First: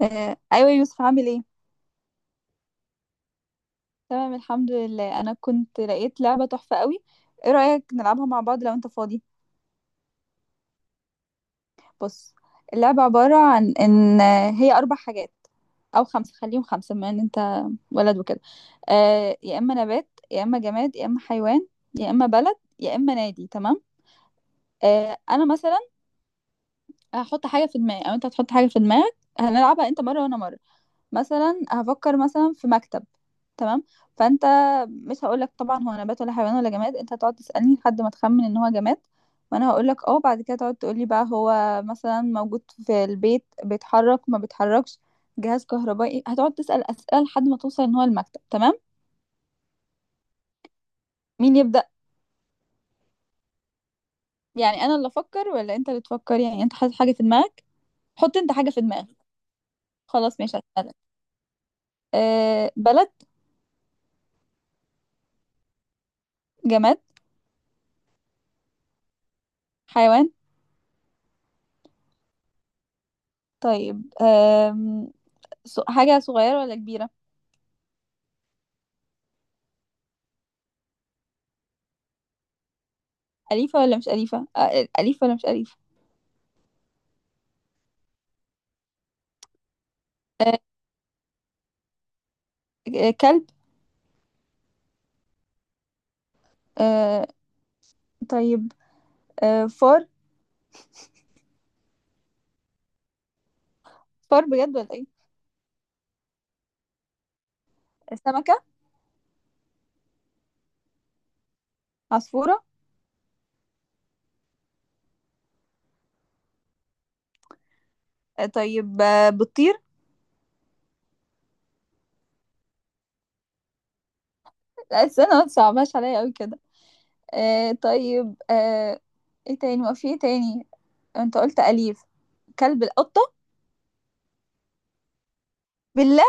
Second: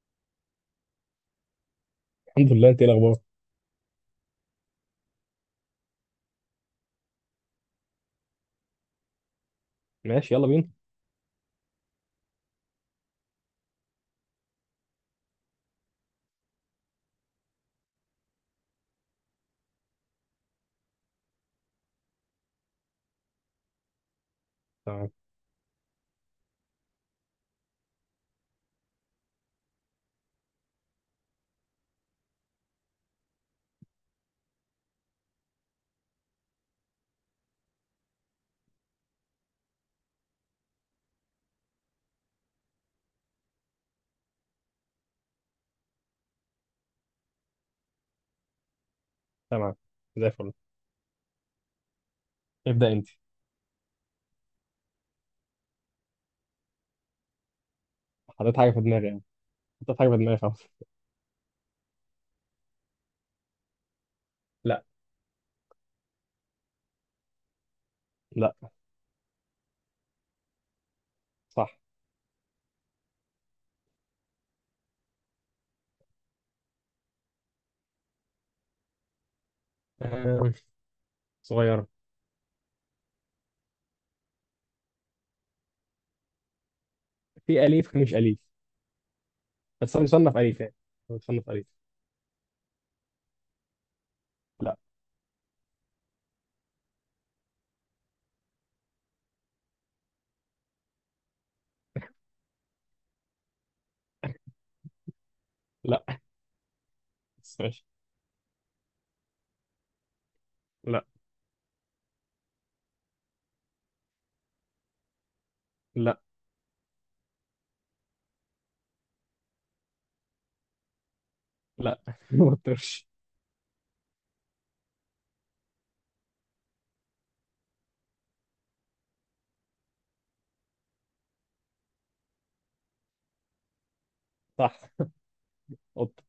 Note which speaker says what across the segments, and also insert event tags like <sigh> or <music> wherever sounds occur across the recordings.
Speaker 1: ايوه يوسف، عامل ايه؟
Speaker 2: الحمد لله، انت ايه الاخبار؟
Speaker 1: تمام الحمد لله. انا كنت لقيت لعبه تحفه قوي. ايه رايك نلعبها مع بعض لو انت فاضي؟
Speaker 2: ماشي، يلا بينا.
Speaker 1: بص، اللعبه عباره عن ان هي 4 حاجات او 5، خليهم 5 بما ان انت ولد وكده. يا اما نبات يا اما جماد يا اما حيوان يا اما بلد يا اما نادي. تمام.
Speaker 2: تمام.
Speaker 1: انا مثلا هحط حاجه في دماغي او انت هتحط حاجه في دماغك، هنلعبها انت مره وانا مره. مثلا هفكر مثلا في مكتب. تمام. فانت مش هقولك طبعا هو نبات ولا حيوان ولا جماد، انت هتقعد تسألني لحد ما تخمن ان هو جماد وانا هقولك اه. بعد كده تقعد تقولي بقى هو مثلا موجود في البيت، بيتحرك ما بيتحركش، جهاز كهربائي. هتقعد تسأل أسئلة لحد ما توصل ان هو المكتب. تمام.
Speaker 2: تمام، زي الفل.
Speaker 1: مين يبدأ؟
Speaker 2: ابدا انت.
Speaker 1: يعني انا اللي افكر ولا انت اللي تفكر؟ يعني انت حاطط حاجة في دماغك؟ حط انت
Speaker 2: حطيت
Speaker 1: حاجة
Speaker 2: حاجه في
Speaker 1: في
Speaker 2: دماغي
Speaker 1: دماغك.
Speaker 2: يعني، حطيت حاجه في دماغي
Speaker 1: خلاص ماشي،
Speaker 2: خلاص.
Speaker 1: هسألك. بلد؟
Speaker 2: لا.
Speaker 1: جماد؟
Speaker 2: لا.
Speaker 1: حيوان؟
Speaker 2: صح.
Speaker 1: طيب. حاجة صغيرة ولا كبيرة؟
Speaker 2: آه. صغيره.
Speaker 1: أليفة ولا مش أليفة؟ أليفة ولا مش أليفة؟
Speaker 2: في اليف مش اليف، بس هو يصنف
Speaker 1: آه،
Speaker 2: اليف يعني، هو يصنف اليف.
Speaker 1: كلب؟
Speaker 2: لا.
Speaker 1: آه، طيب. فار؟ فار بجد ولا إيه؟
Speaker 2: لا بس ماشي.
Speaker 1: سمكة؟
Speaker 2: لا.
Speaker 1: عصفورة؟
Speaker 2: لا.
Speaker 1: طيب. بتطير؟
Speaker 2: لا <laughs> ما تطرش.
Speaker 1: لا استنى، ما تصعبهاش عليا أوي كده. طيب. إيه تاني؟ ما في إيه تاني. أنت قلت أليف. كلب؟ القطة؟
Speaker 2: صح، قط.
Speaker 1: بالله!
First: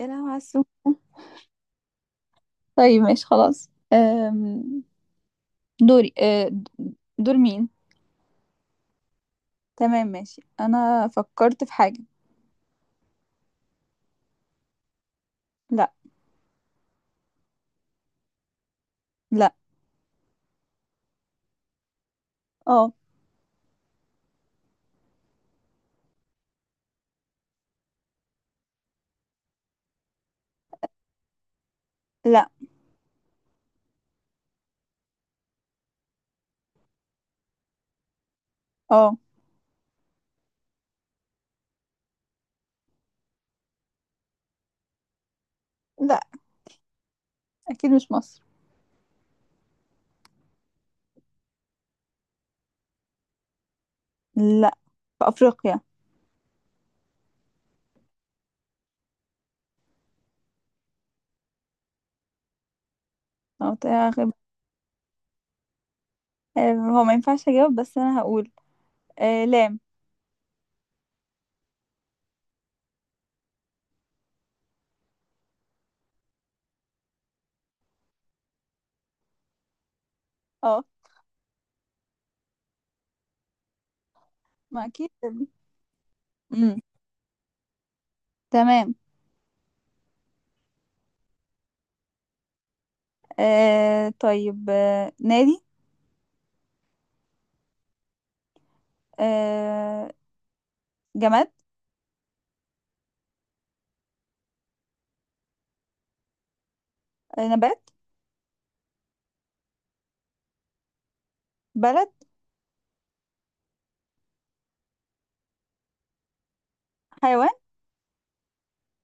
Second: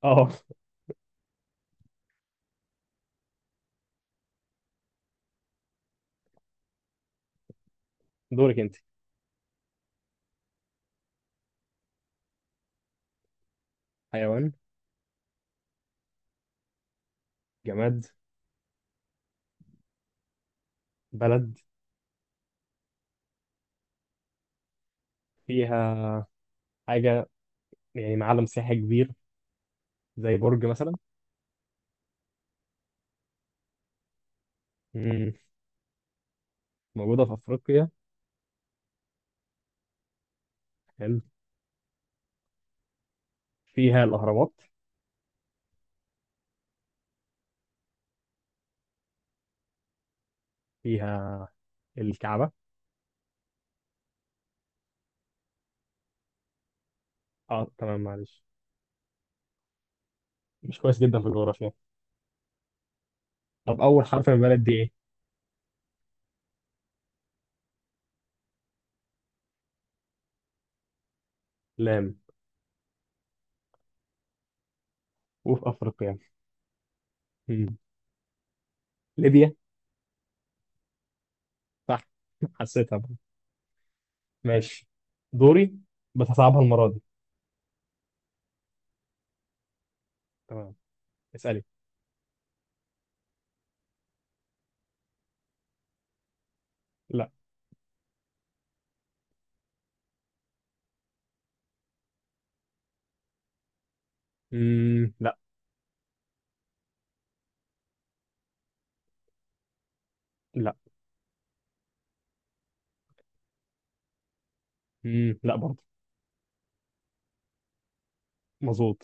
Speaker 1: يا
Speaker 2: اه،
Speaker 1: لهوي على السوق. طيب ماشي خلاص. دوري. دور مين؟
Speaker 2: دورك انت.
Speaker 1: تمام ماشي، انا فكرت في حاجة.
Speaker 2: حيوان؟
Speaker 1: لا.
Speaker 2: جماد؟
Speaker 1: لا.
Speaker 2: بلد؟
Speaker 1: اه.
Speaker 2: فيها حاجه يعني، معلم سياحي كبير زي برج مثلا.
Speaker 1: لا.
Speaker 2: مم. موجوده في افريقيا.
Speaker 1: اه.
Speaker 2: حلو. فيها الاهرامات.
Speaker 1: لا، اكيد مش مصر.
Speaker 2: فيها الكعبة.
Speaker 1: لا، في افريقيا.
Speaker 2: اه تمام، معلش، مش كويس جدا في الجغرافيا.
Speaker 1: أو
Speaker 2: طب أول حرف
Speaker 1: تاخد-
Speaker 2: من البلد دي إيه؟
Speaker 1: هو ما ينفعش اجاوب بس انا هقول. لام.
Speaker 2: لام، وفي افريقيا. مم. ليبيا.
Speaker 1: اه.
Speaker 2: صح <laughs> حسيتها بقى.
Speaker 1: ما
Speaker 2: ماشي.
Speaker 1: اكيد.
Speaker 2: دوري. بتصعبها
Speaker 1: امم
Speaker 2: المره دي.
Speaker 1: تمام.
Speaker 2: تمام. اسألي.
Speaker 1: طيب. نادي؟
Speaker 2: لا.
Speaker 1: آه جماد؟
Speaker 2: مم. لا.
Speaker 1: نبات؟
Speaker 2: لا.
Speaker 1: بلد؟
Speaker 2: مم. لا برضه.
Speaker 1: حيوان؟
Speaker 2: مظبوط.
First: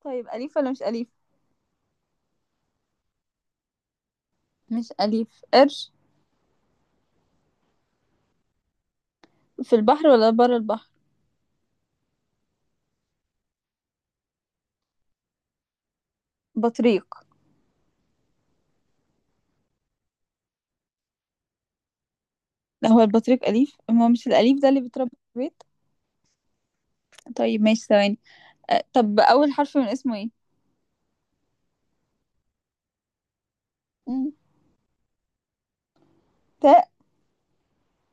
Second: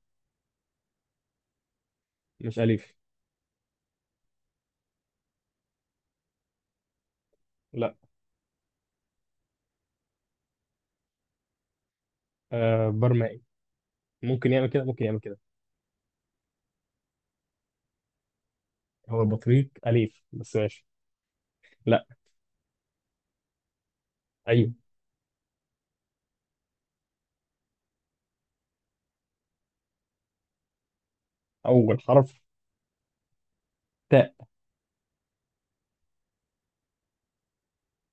Speaker 1: طيب، اليف ولا مش اليف؟
Speaker 2: مش أليف.
Speaker 1: مش اليف. قرش؟
Speaker 2: لا.
Speaker 1: في البحر ولا بره البحر؟
Speaker 2: آه، برمائي. ممكن يعمل كده، ممكن يعمل كده.
Speaker 1: بطريق؟
Speaker 2: هو البطريق أليف، بس ماشي. لا.
Speaker 1: لا، هو البطريق اليف، ما هو مش الاليف ده
Speaker 2: أيوه.
Speaker 1: اللي بيتربى في البيت. طيب ماشي، ثواني. طب اول حرف من اسمه ايه؟
Speaker 2: أول حرف،
Speaker 1: مم.
Speaker 2: تاء.
Speaker 1: تاء.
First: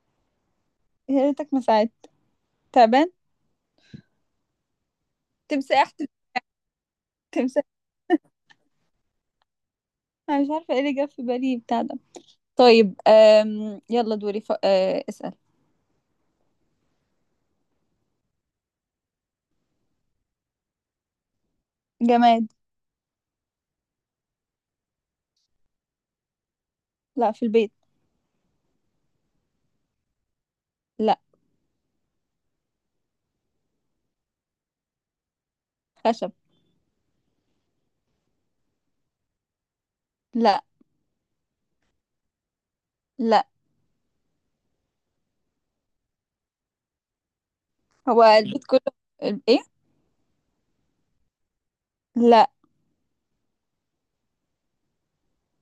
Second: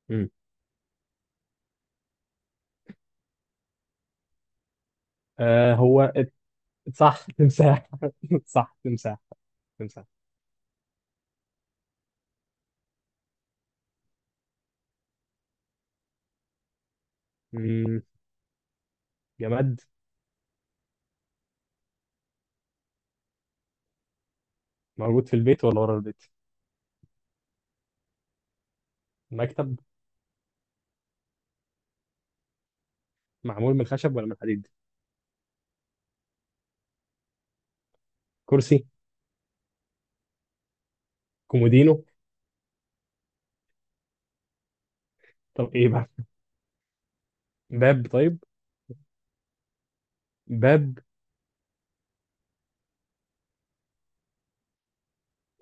Speaker 2: مم.
Speaker 1: يا ريتك ما ساعدت. تعبان؟
Speaker 2: آه،
Speaker 1: تمساح؟
Speaker 2: هو صح،
Speaker 1: تمساح.
Speaker 2: تمساح <laughs> صح، تمساح. تمساح.
Speaker 1: انا مش عارفه ايه اللي جاب في بالي بتاع ده. طيب. يلا دوري. اسأل.
Speaker 2: مم. جماد.
Speaker 1: جماد.
Speaker 2: موجود في البيت ولا ورا البيت؟
Speaker 1: لا، في البيت.
Speaker 2: مكتب.
Speaker 1: لا.
Speaker 2: معمول من خشب ولا من حديد؟
Speaker 1: خشب.
Speaker 2: كرسي.
Speaker 1: لا.
Speaker 2: كومودينو.
Speaker 1: لا.
Speaker 2: طب ايه بقى؟ باب
Speaker 1: هو
Speaker 2: طيب.
Speaker 1: البيت كله. ايه؟
Speaker 2: باب.
Speaker 1: لا.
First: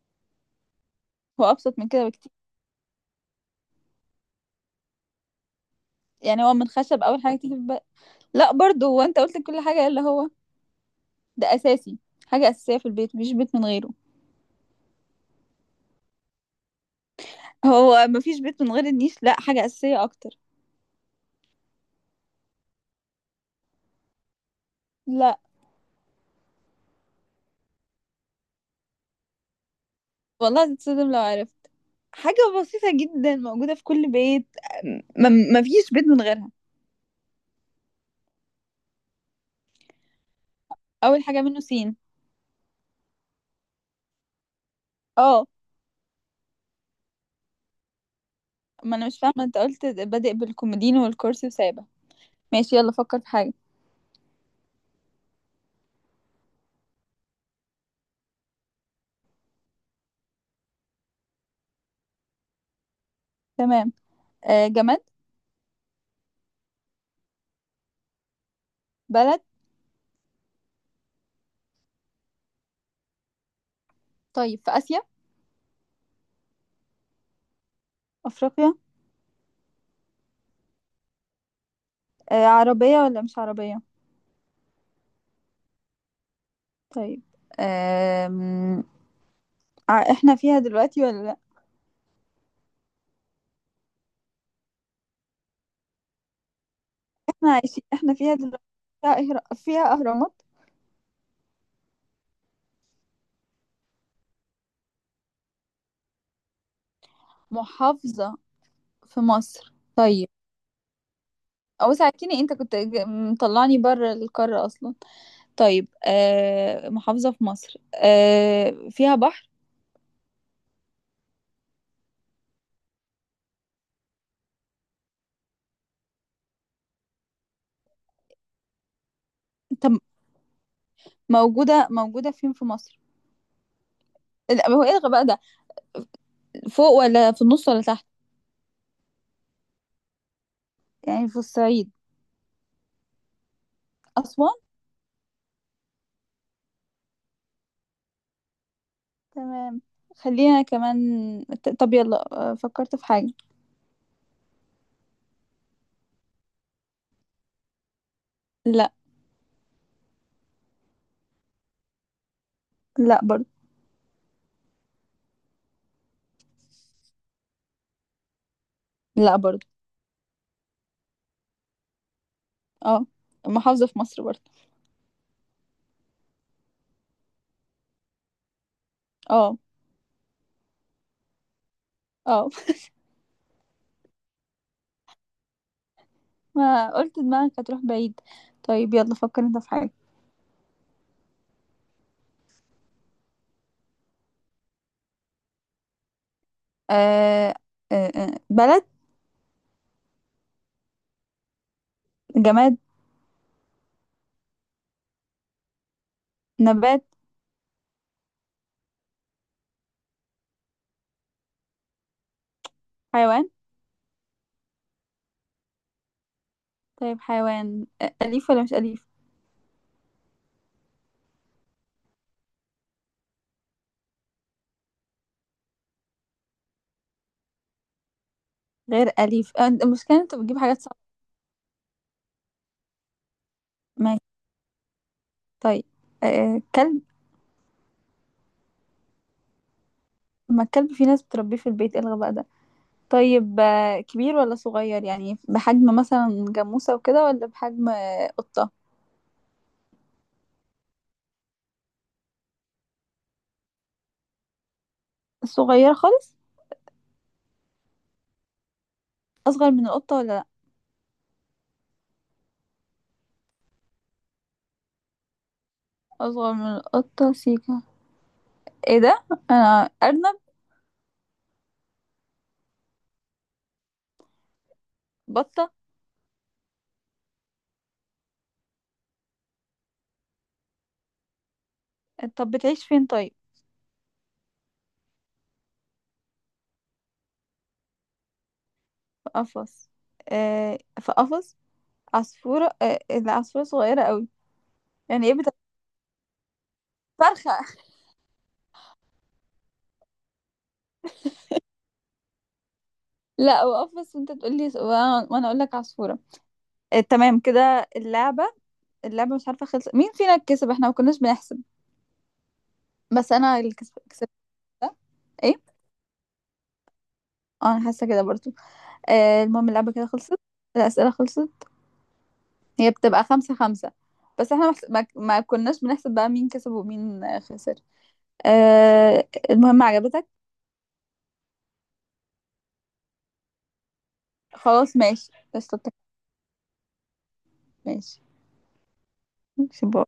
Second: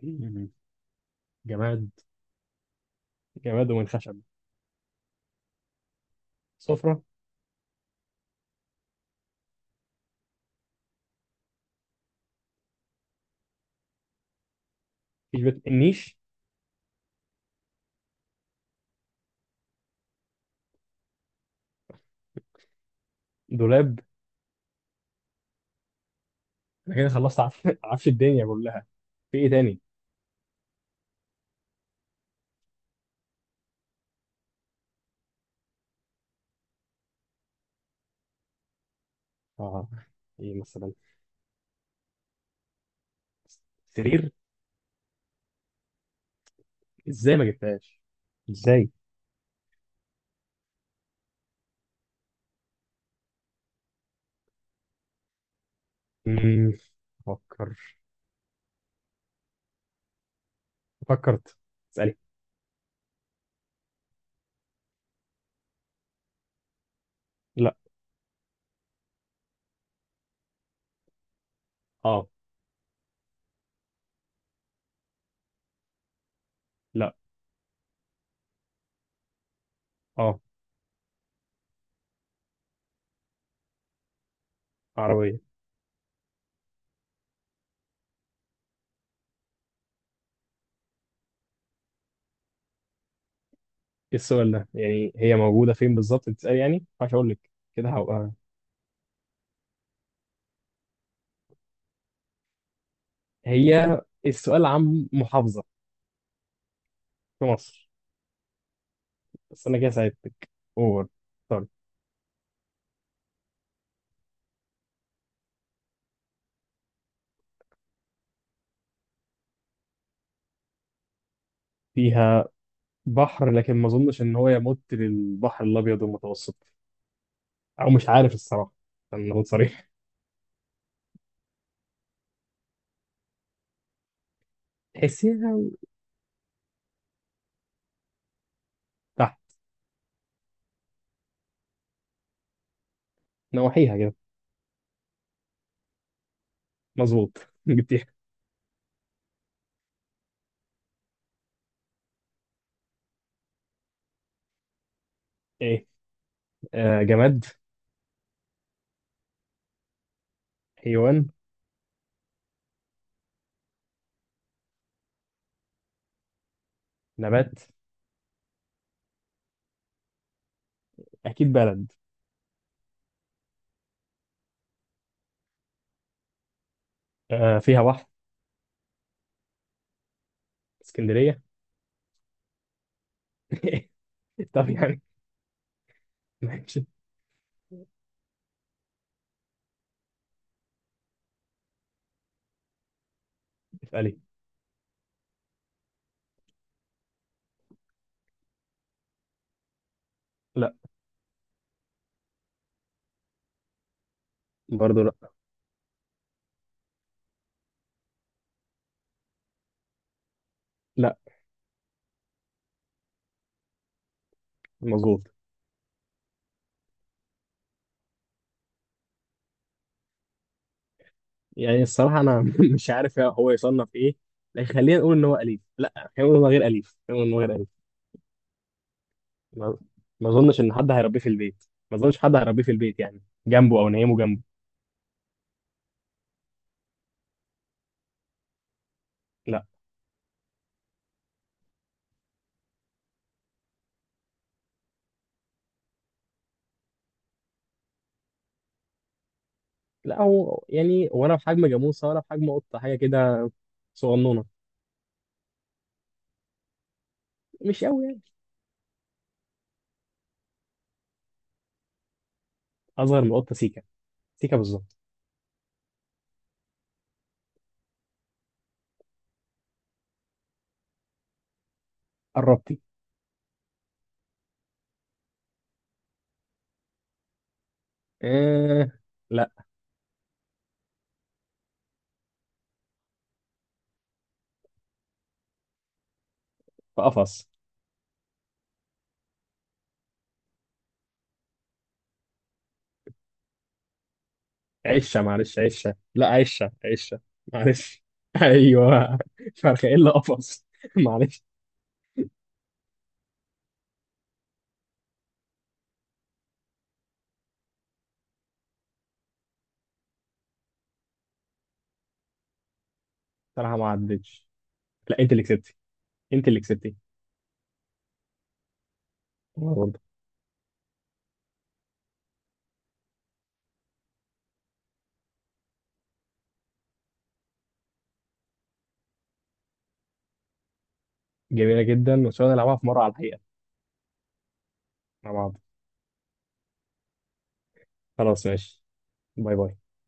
Speaker 2: مم.
Speaker 1: هو ابسط من
Speaker 2: جماد،
Speaker 1: كده بكتير.
Speaker 2: جماد ومن خشب.
Speaker 1: يعني هو من
Speaker 2: سفرة.
Speaker 1: خشب، اول حاجه تيجي في بالي. لا برضه. هو انت قلت كل حاجه الا هو. ده اساسي. حاجه اساسيه في البيت، مفيش بيت من غيره.
Speaker 2: مفيش بيت النيش.
Speaker 1: هو مفيش بيت من غير النيش؟ لا، حاجه اساسيه اكتر.
Speaker 2: دولاب.
Speaker 1: لا.
Speaker 2: انا كده خلصت <laughs> عفش الدنيا كلها، في ايه تاني؟
Speaker 1: والله هتتصدم لو عرفت. حاجة بسيطة جدا موجودة في كل بيت، ما فيش بيت من غيرها.
Speaker 2: اه. ايه مثلا؟
Speaker 1: أول حاجة منه سين.
Speaker 2: سرير.
Speaker 1: اه.
Speaker 2: ازاي ما جبتهاش؟ ازاي؟
Speaker 1: ما أنا مش فاهمة، أنت قلت بادئ بالكومودينو والكرسي وسابة. ماشي يلا، فكر في حاجة.
Speaker 2: مم. فكر. فكرت. اسألي.
Speaker 1: تمام. جماد؟
Speaker 2: لا.
Speaker 1: بلد؟
Speaker 2: اه.
Speaker 1: طيب، في آسيا؟
Speaker 2: لا.
Speaker 1: أفريقيا؟
Speaker 2: اه،
Speaker 1: عربية ولا مش عربية؟
Speaker 2: عربية.
Speaker 1: طيب. آم... احنا فيها دلوقتي ولا لأ؟
Speaker 2: ايه السؤال ده؟ يعني هي موجودة فين بالظبط؟ بتسأل يعني؟ مش هقول لك.
Speaker 1: احنا عايشين،
Speaker 2: كده
Speaker 1: احنا
Speaker 2: هبقى.
Speaker 1: فيها دلوقتي. فيها أهرامات.
Speaker 2: هي، السؤال عن محافظة في مصر.
Speaker 1: محافظة في
Speaker 2: بس
Speaker 1: مصر؟
Speaker 2: انا كده
Speaker 1: طيب.
Speaker 2: ساعدتك اوفر. طيب،
Speaker 1: أو ساعتيني، أنت كنت مطلعني بره القارة أصلا. طيب، محافظة في مصر، فيها بحر؟
Speaker 2: فيها بحر، لكن ما اظنش ان هو يمت للبحر الابيض المتوسط، او مش عارف الصراحة، عشان اكون صريح.
Speaker 1: طب موجودة فين في مصر؟ لا، هو الغى بقى ده.
Speaker 2: تحسيها.
Speaker 1: فوق ولا في النص ولا تحت؟
Speaker 2: تحت.
Speaker 1: يعني في الصعيد؟
Speaker 2: نواحيها كده.
Speaker 1: أسوان؟
Speaker 2: مظبوط <laughs> جبتيها.
Speaker 1: تمام. خلينا كمان. طب يلا. فكرت في حاجة.
Speaker 2: ايه؟ آه، جماد؟
Speaker 1: لا.
Speaker 2: حيوان؟
Speaker 1: لا برضه.
Speaker 2: نبات؟
Speaker 1: لا برضه.
Speaker 2: اكيد بلد.
Speaker 1: اه. محافظة في مصر برضه؟
Speaker 2: آه، فيها بحر.
Speaker 1: اه.
Speaker 2: اسكندرية
Speaker 1: اه.
Speaker 2: <laughs> طب يعني.
Speaker 1: <laughs>
Speaker 2: ماشي.
Speaker 1: ما قلت دماغك هتروح بعيد. طيب يلا، فكر انت في حاجة.
Speaker 2: اسألي.
Speaker 1: آه بلد؟
Speaker 2: لا.
Speaker 1: جماد؟
Speaker 2: برضه لا.
Speaker 1: نبات؟ حيوان؟
Speaker 2: مظبوط.
Speaker 1: طيب حيوان، أليف ولا مش أليف؟
Speaker 2: يعني الصراحة أنا <laughs> مش عارف هو يصنف إيه، لكن خلينا نقول إن هو أليف، لا خلينا نقول إن هو غير أليف، خلينا نقول إن هو غير أليف.
Speaker 1: غير أليف.
Speaker 2: ما
Speaker 1: المشكلة إن
Speaker 2: ما
Speaker 1: أنت بتجيب
Speaker 2: أظنش إن
Speaker 1: حاجات
Speaker 2: حد
Speaker 1: صعبة.
Speaker 2: هيربيه في البيت، ما أظنش حد هيربيه في البيت يعني، جنبه أو نيمه
Speaker 1: ماشي.
Speaker 2: جنبه.
Speaker 1: طيب. كلب؟
Speaker 2: لا.
Speaker 1: ما الكلب في ناس بتربيه في البيت، إيه الغباء ده؟ طيب، كبير ولا صغير؟ يعني بحجم مثلا جاموسة وكده ولا بحجم قطة؟
Speaker 2: لا، هو يعني ولا في حجم جاموسة ولا في حجم قطة، حاجة كده صغنونة،
Speaker 1: صغيرة خالص؟
Speaker 2: مش قوي يعني.
Speaker 1: أصغر من القطة ولا لأ؟
Speaker 2: أصغر من القطة سيكا، سيكا بالظبط.
Speaker 1: أصغر من القطة سيكا. إيه ده؟ أنا، أرنب؟
Speaker 2: قربتي.
Speaker 1: بطة؟
Speaker 2: آه. لا.
Speaker 1: طب بتعيش فين طيب؟
Speaker 2: في قفص.
Speaker 1: في قفص؟ في قفص. عصفورة؟ العصفورة صغيرة قوي.
Speaker 2: عشة
Speaker 1: يعني إيه بتبقى؟
Speaker 2: معلش، عشة، لا عشة، عشة
Speaker 1: فرخة؟
Speaker 2: معلش <laughs> أيوه. فرخة إلا قفص <laughs> معلش.
Speaker 1: لا وقف، بس انت تقول لي وأنا اقول لك عصفورة. تمام، كده اللعبة. اللعبة مش عارفة خلص مين فينا كسب، احنا ما كناش بنحسب، بس انا اللي
Speaker 2: صراحه ما
Speaker 1: كسب كسبت.
Speaker 2: عدتش.
Speaker 1: ده
Speaker 2: لا، انت اللي
Speaker 1: ايه؟
Speaker 2: كسبتي. انت اللي كسبتي.
Speaker 1: اه، انا حاسة كده برضو. المهم، اللعبة
Speaker 2: برضه
Speaker 1: كده خلصت. الأسئلة خلصت. هي بتبقى 5 5، بس احنا ما كناش بنحسب بقى مين كسب ومين خسر. المهم، عجبتك؟
Speaker 2: جميله جدا، وان شاء الله نلعبها في مره على الحقيقه
Speaker 1: خلاص
Speaker 2: مع
Speaker 1: ماشي
Speaker 2: بعض.
Speaker 1: قشطة. ماشي.
Speaker 2: خلاص ماشي. باي باي.
Speaker 1: ماشي.